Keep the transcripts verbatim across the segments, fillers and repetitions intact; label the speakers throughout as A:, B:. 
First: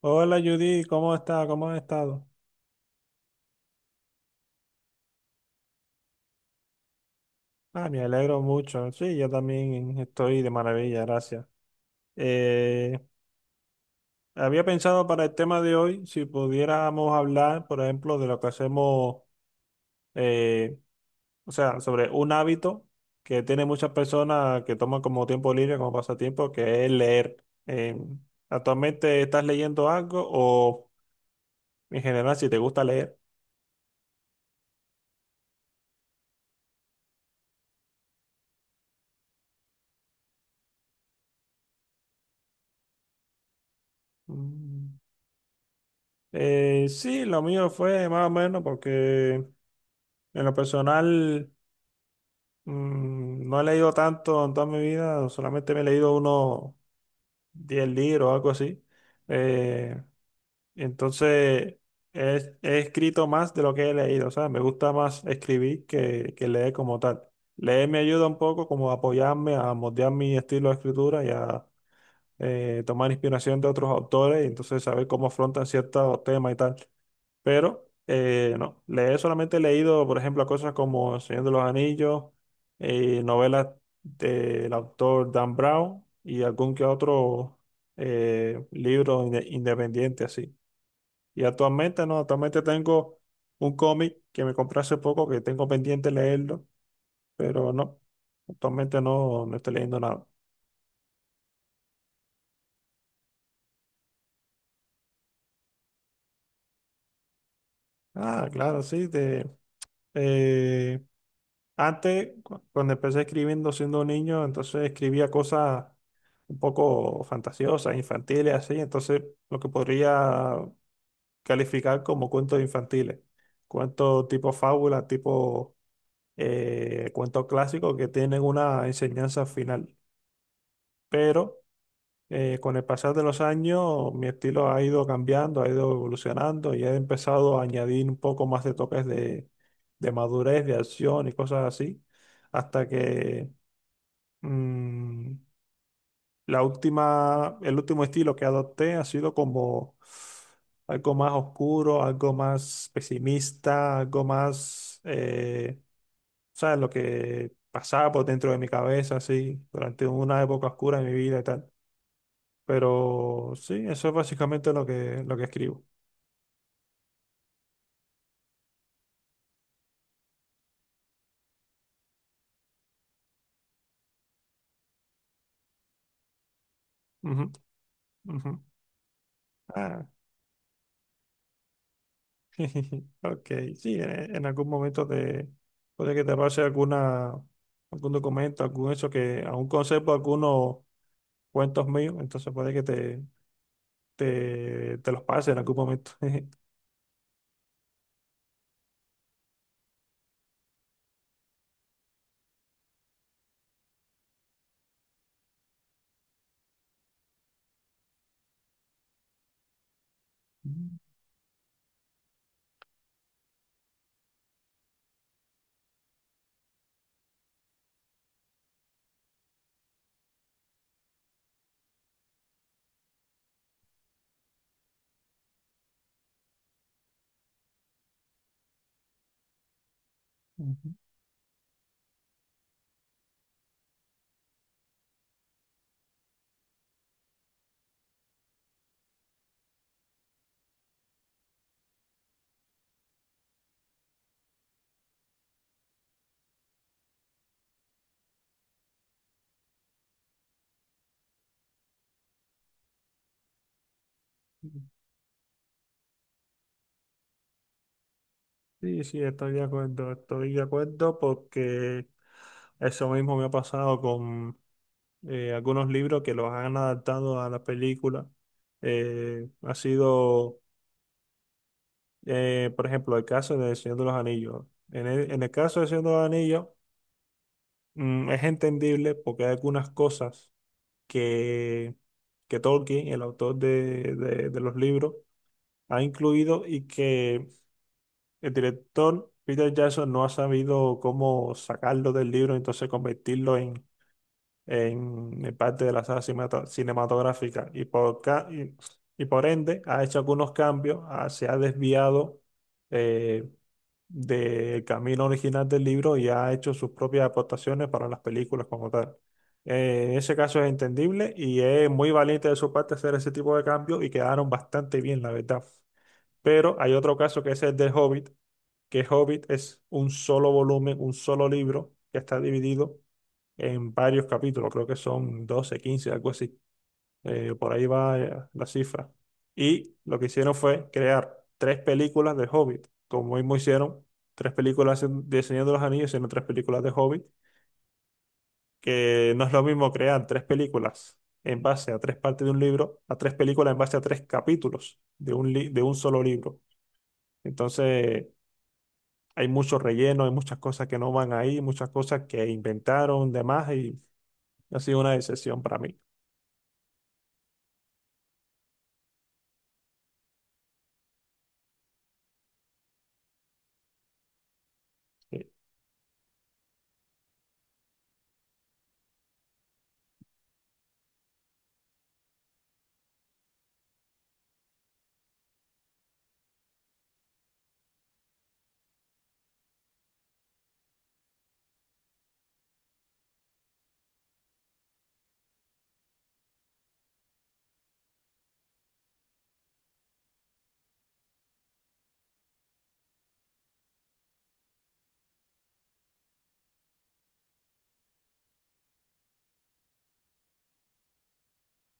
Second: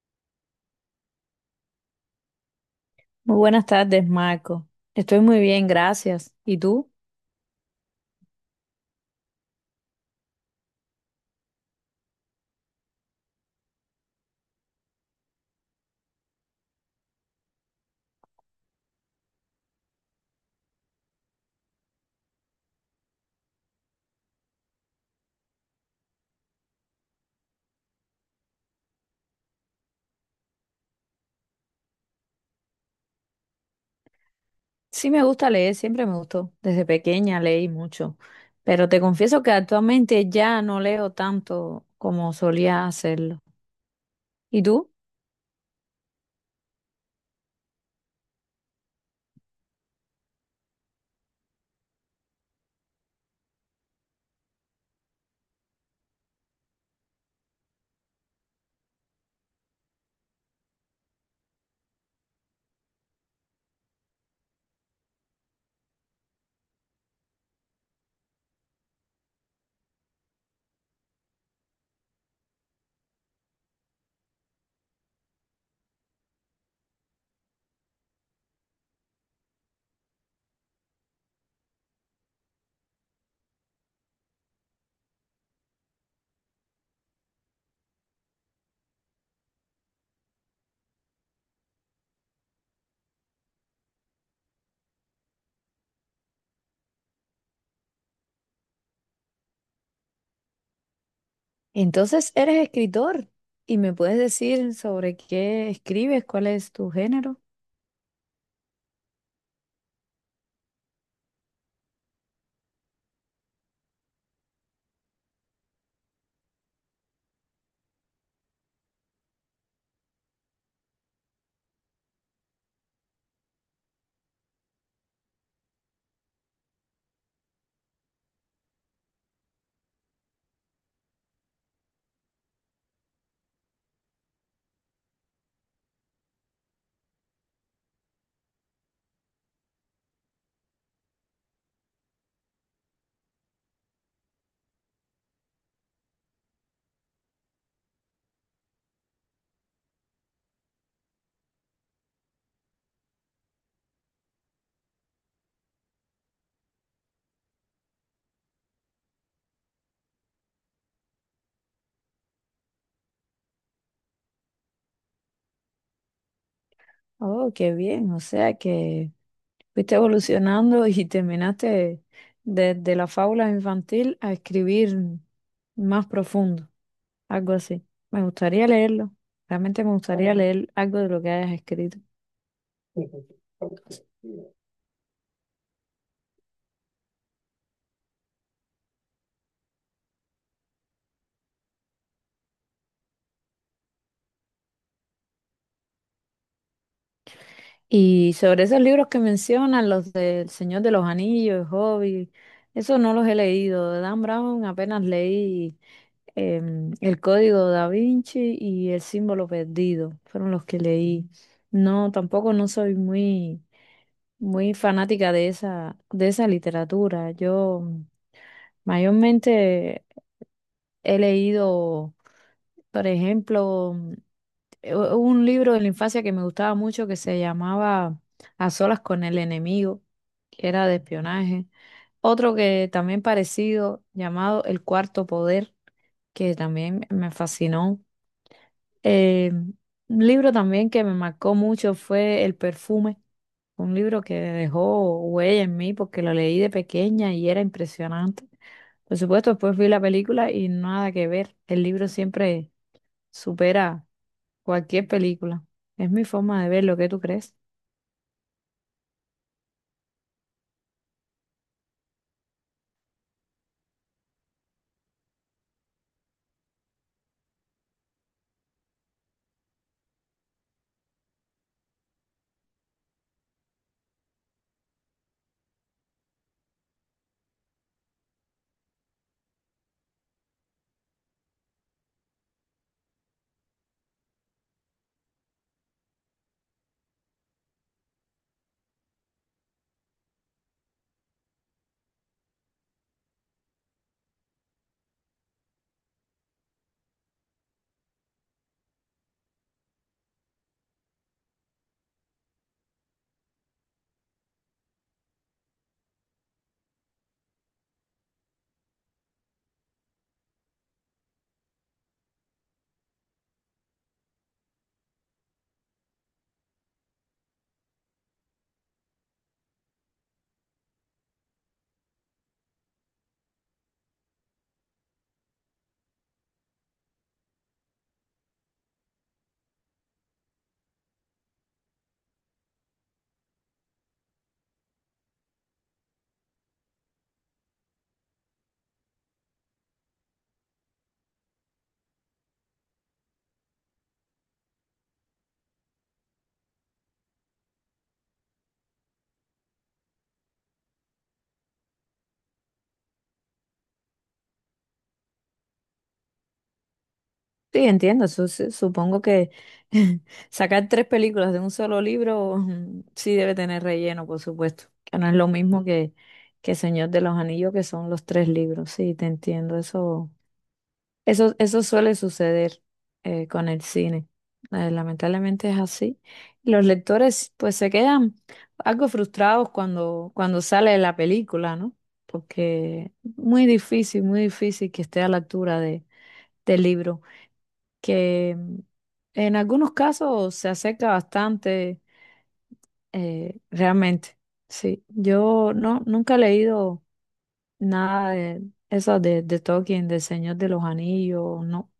A: Hola Judy, ¿cómo está? ¿Cómo has estado?
B: Muy buenas tardes, Marco. Estoy muy bien, gracias. ¿Y tú?
A: Ah, me alegro mucho. Sí, yo también estoy de maravilla, gracias. Eh, Había pensado para el tema de hoy si pudiéramos hablar, por ejemplo, de lo que hacemos, eh, o sea, sobre un hábito que tiene muchas personas que toman como tiempo libre, como pasatiempo, que es leer. Eh, ¿Actualmente estás leyendo algo o en general si te gusta leer?
B: Sí, me gusta leer, siempre me gustó. Desde pequeña leí mucho, pero te confieso que actualmente ya no leo tanto como solía hacerlo. ¿Y tú?
A: Mm. Eh, sí, lo mío fue más o menos porque... En lo personal, mm, no he leído tanto en toda mi vida, solamente me he leído unos diez libros o algo así. Eh, entonces, he, he escrito más de lo que he leído, o sea, me gusta más escribir que, que leer como tal. Leer me ayuda un poco como a apoyarme, a moldear mi estilo de escritura y a eh, tomar inspiración de otros autores y entonces saber cómo afrontan ciertos temas y tal. Pero eh, no, le he solamente leído, por ejemplo, cosas como El Señor de los Anillos, eh, novelas del autor Dan Brown y algún que otro eh, libro inde- independiente así. Y actualmente no, actualmente tengo un cómic que me compré hace poco que tengo pendiente leerlo, pero no, actualmente no, no estoy leyendo nada.
B: Entonces eres escritor y me puedes decir sobre qué escribes, cuál es tu género.
A: Ah, claro, sí, de, eh, Antes, cu- cuando empecé escribiendo siendo un niño, entonces escribía cosas un poco fantasiosas, infantiles, así. Entonces, lo que podría calificar como cuentos infantiles. Cuentos tipo fábula, tipo eh, cuentos clásicos que tienen una enseñanza final. Pero eh, con el pasar de los años, mi estilo ha ido cambiando, ha ido evolucionando y he empezado a añadir un poco más de toques de, de madurez, de acción y cosas así. Hasta que Mm, la última, el último estilo que adopté ha sido como algo más oscuro, algo más pesimista, algo más, eh, ¿sabes? Lo que pasaba por dentro de mi cabeza, así, durante una época oscura de mi vida y tal. Pero sí, eso es básicamente lo que, lo que escribo.
B: Oh, qué bien, o sea que fuiste evolucionando y terminaste desde la fábula infantil a escribir más profundo.
A: Ujú,
B: Algo así. Me
A: ujú.
B: gustaría leerlo, realmente me
A: Ah,
B: gustaría leer algo de lo que hayas escrito.
A: Ok, sí, en, en algún momento te puede que te pase alguna, algún documento, algún hecho que aún conservo algunos cuentos míos, entonces puede que te, te, te los pase en algún momento.
B: Y sobre esos libros que mencionan, los del Señor de los Anillos, el Hobbit, eso no los he leído. De Dan Brown apenas leí em, El Código da Vinci y El Símbolo Perdido, fueron los que leí. No, tampoco no soy muy, muy fanática de esa, de esa literatura. Yo mayormente he leído, por ejemplo, eh, u- un libro de la infancia que me gustaba mucho que se llamaba A solas con el enemigo, que era
A: Ujú,
B: de espionaje. Otro que también parecido, llamado El Cuarto Poder, que también me fascinó. Eh, un libro también que me marcó mucho fue El Perfume, un libro que dejó huella en mí porque lo leí de pequeña y era impresionante. Por supuesto, después vi la película y nada que ver. El libro siempre supera
A: ujú.
B: cualquier película. Es mi forma de ver lo que tú crees.
A: Sí, sí, estoy de acuerdo, estoy de acuerdo porque eso mismo me ha pasado con eh, algunos libros que los han adaptado a la película. Eh, ha sido eh, Por ejemplo, el caso de El Señor de los Anillos. En el, en el caso del Señor de los Anillos, mm, es entendible porque hay algunas cosas que, que Tolkien, el autor de, de- de los libros, ha incluido y que el director Peter Jackson no ha sabido cómo sacarlo del libro, entonces convertirlo en el parte de la saga cinemata- cinematográfica y por, ca- y, y por ende ha hecho algunos cambios, ah, se ha desviado eh, del camino original del libro y ha hecho sus propias aportaciones para las películas como tal. Eh, en ese caso es entendible y es muy valiente de su parte hacer ese tipo de cambios y quedaron bastante bien, la verdad. Pero hay otro caso que es el del Hobbit, que Hobbit es un solo volumen, un solo libro que está dividido en varios capítulos, creo que son doce, quince, algo así. Eh, por ahí va, eh, la cifra. Y lo que hicieron fue crear tres películas de Hobbit, como mismo hicieron tres películas en- de Señor de los Anillos, sino tres películas de Hobbit, que no es lo mismo crear tres películas en base a tres partes de un libro, a tres películas en base a tres capítulos de un, li- de un solo libro. Entonces, hay mucho relleno, hay muchas cosas que no van ahí, muchas cosas que inventaron, demás, y ha sido una decepción para mí.
B: Sí, entiendo. Su- su- supongo que sacar tres películas de un solo libro mm, sí debe tener relleno, por supuesto. Que no es
A: Y,
B: lo mismo que, que Señor de los Anillos, que son los tres libros. Sí, te entiendo. Eso. Eso, eso suele suceder eh, con el cine. Eh, lamentablemente es así. Los lectores pues se quedan algo frustrados cuando, cuando sale la película, ¿no? Porque muy difícil, muy difícil que esté a la altura de, del libro, que mm, en algunos casos se acerca bastante eh, realmente. Sí, yo no, nunca he leído nada de eso de, de Tolkien, del Señor de los Anillos, no.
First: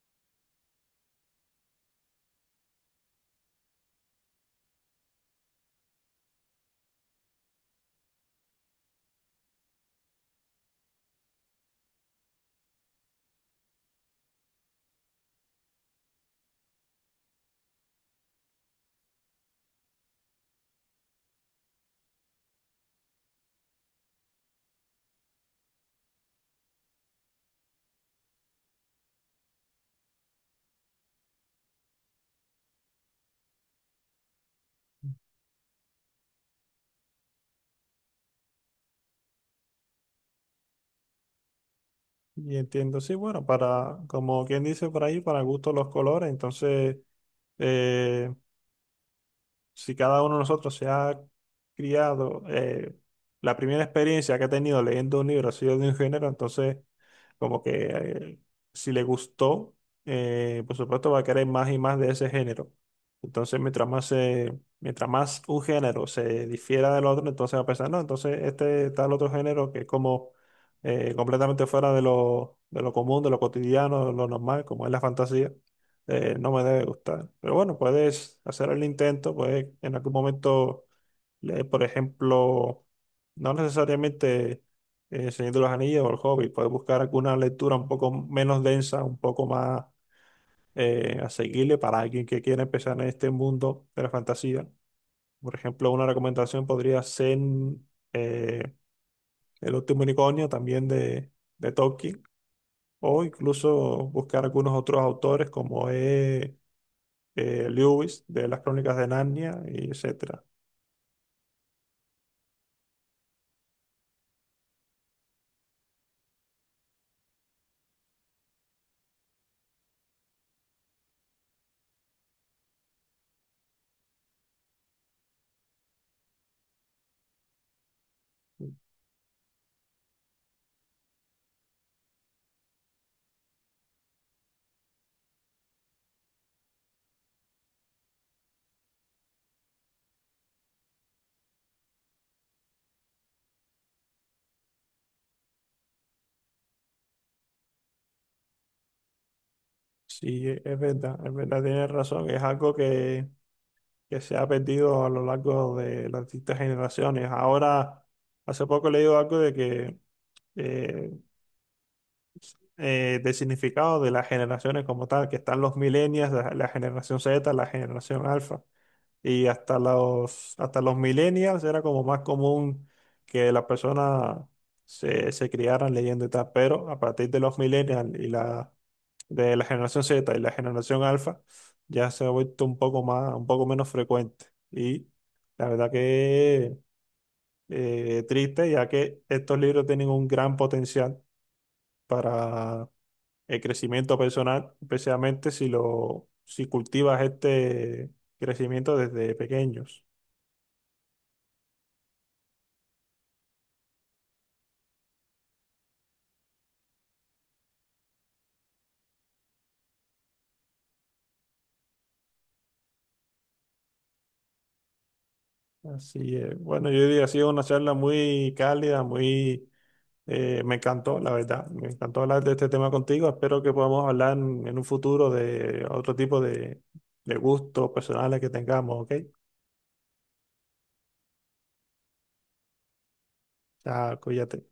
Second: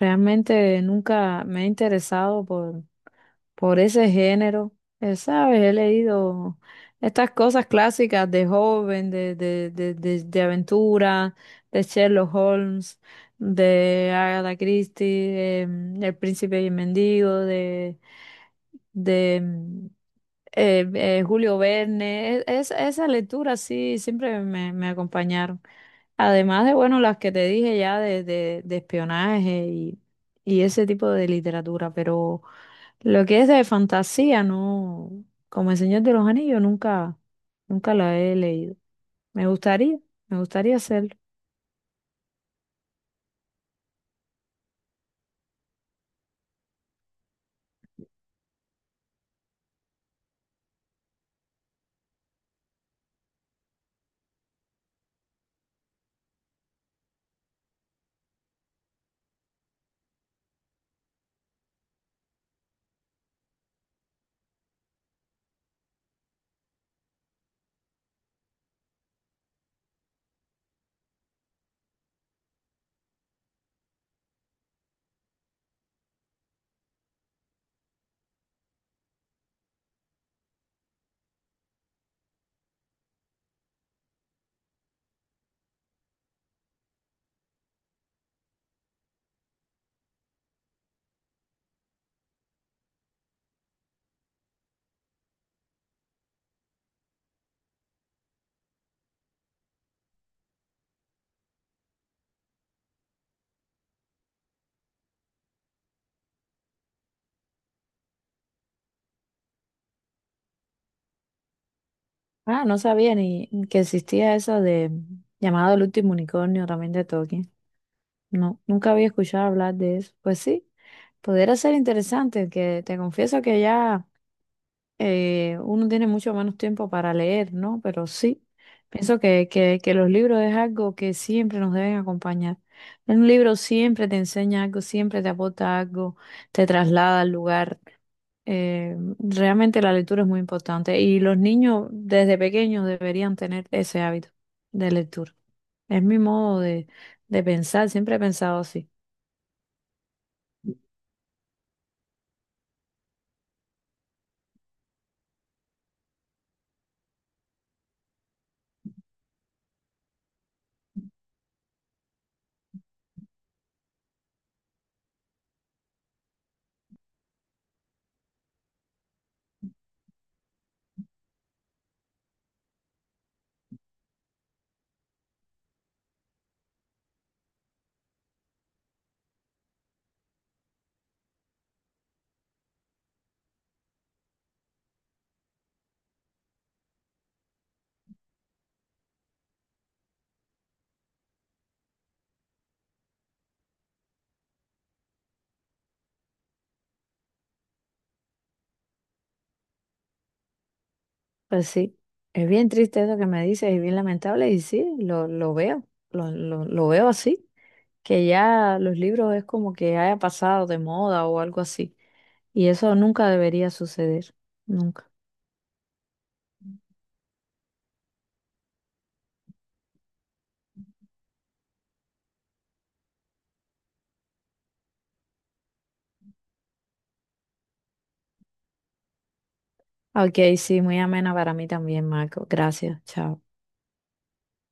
B: Realmente nunca me he interesado por, por ese género. Eh, ¿sabes? He leído estas cosas clásicas de joven, de, de, de, de, de aventura, de Sherlock Holmes, de Agatha Christie, em, El Príncipe y el Mendigo, de, de em, eh, eh, Julio Verne. Es- es- esa lectura sí siempre me, me acompañaron. Además de, bueno, las que te dije ya de, de, de espionaje y, y ese tipo de literatura, pero lo que es de fantasía, no, como El Señor de los Anillos, nunca, nunca la he leído. Me gustaría, me gustaría hacerlo.
A: y entiendo, sí, bueno, para, como quien dice por ahí, para gusto los colores, entonces... eh, si cada uno de nosotros se ha criado, eh, la primera experiencia que ha tenido leyendo un libro ha sido de un género, entonces como que eh, si le gustó, eh, por supuesto va a querer más y más de ese género. Entonces mientras más, se- mientras más un género se difiera del otro, entonces va a pensar, no, entonces este tal otro género que es como eh, completamente fuera de lo, de lo común, de lo cotidiano, de lo normal, como es la fantasía, eh, no me debe gustar. Pero bueno, puedes hacer el intento, puedes en algún momento leer, por ejemplo, no necesariamente eh, El Señor de los Anillos o El Hobbit, puedes buscar alguna lectura un poco menos densa, un poco más eh, asequible para alguien que quiera empezar en este mundo de la fantasía. Por ejemplo, una recomendación podría ser eh, El último unicornio, también de, de Tolkien, o incluso buscar algunos otros autores como es eh, Lewis de las Crónicas de Narnia, y etcétera.
B: Ah, no sabía ni que existía eso de llamado El Último Unicornio también de Tolkien. No, nunca había escuchado hablar de eso. Pues sí, pudiera ser interesante, que te confieso que ya... eh, Uno tiene mucho menos tiempo para leer, ¿no? Pero sí, pienso que, que, que los libros es algo que siempre nos deben acompañar. Un libro siempre te enseña algo, siempre te aporta algo, te traslada al lugar. Eh, realmente la lectura es muy importante y los niños desde pequeños deberían tener ese hábito de lectura. Es mi modo de, de pensar, siempre he pensado así.
A: Sí, e- es verdad, es verdad, tienes razón, es algo que, que se ha perdido a lo largo de las distintas generaciones. Ahora, hace poco he leído algo de que eh, eh, del significado de las generaciones como tal, que están los millennials, la, la generación Z, la generación alfa. Y hasta los, hasta los millennials era como más común que las personas se, se criaran leyendo y tal, pero a partir de los millennials y la, de la generación Z y la generación alfa, ya se ha vuelto un poco más, un poco menos frecuente. Y la verdad que eh, triste, ya que estos libros tienen un gran potencial para el crecimiento personal, especialmente si lo, si cultivas este crecimiento desde pequeños.
B: Pues sí, es bien triste eso que me dices, es bien lamentable y sí, lo, lo veo, lo, lo, lo veo así, que ya los libros es como que haya pasado de moda o algo así, y eso nunca debería suceder, nunca.
A: Así es. Bueno, yo diría, ha sido una charla muy cálida, muy... eh, me encantó, la verdad. Me encantó hablar de este tema contigo. Espero que podamos hablar en, en un futuro de otro tipo de, de gustos personales que tengamos, ¿ok?
B: Ok, sí, muy amena para mí también, Marco. Gracias, chao.
A: Chao, cuídate.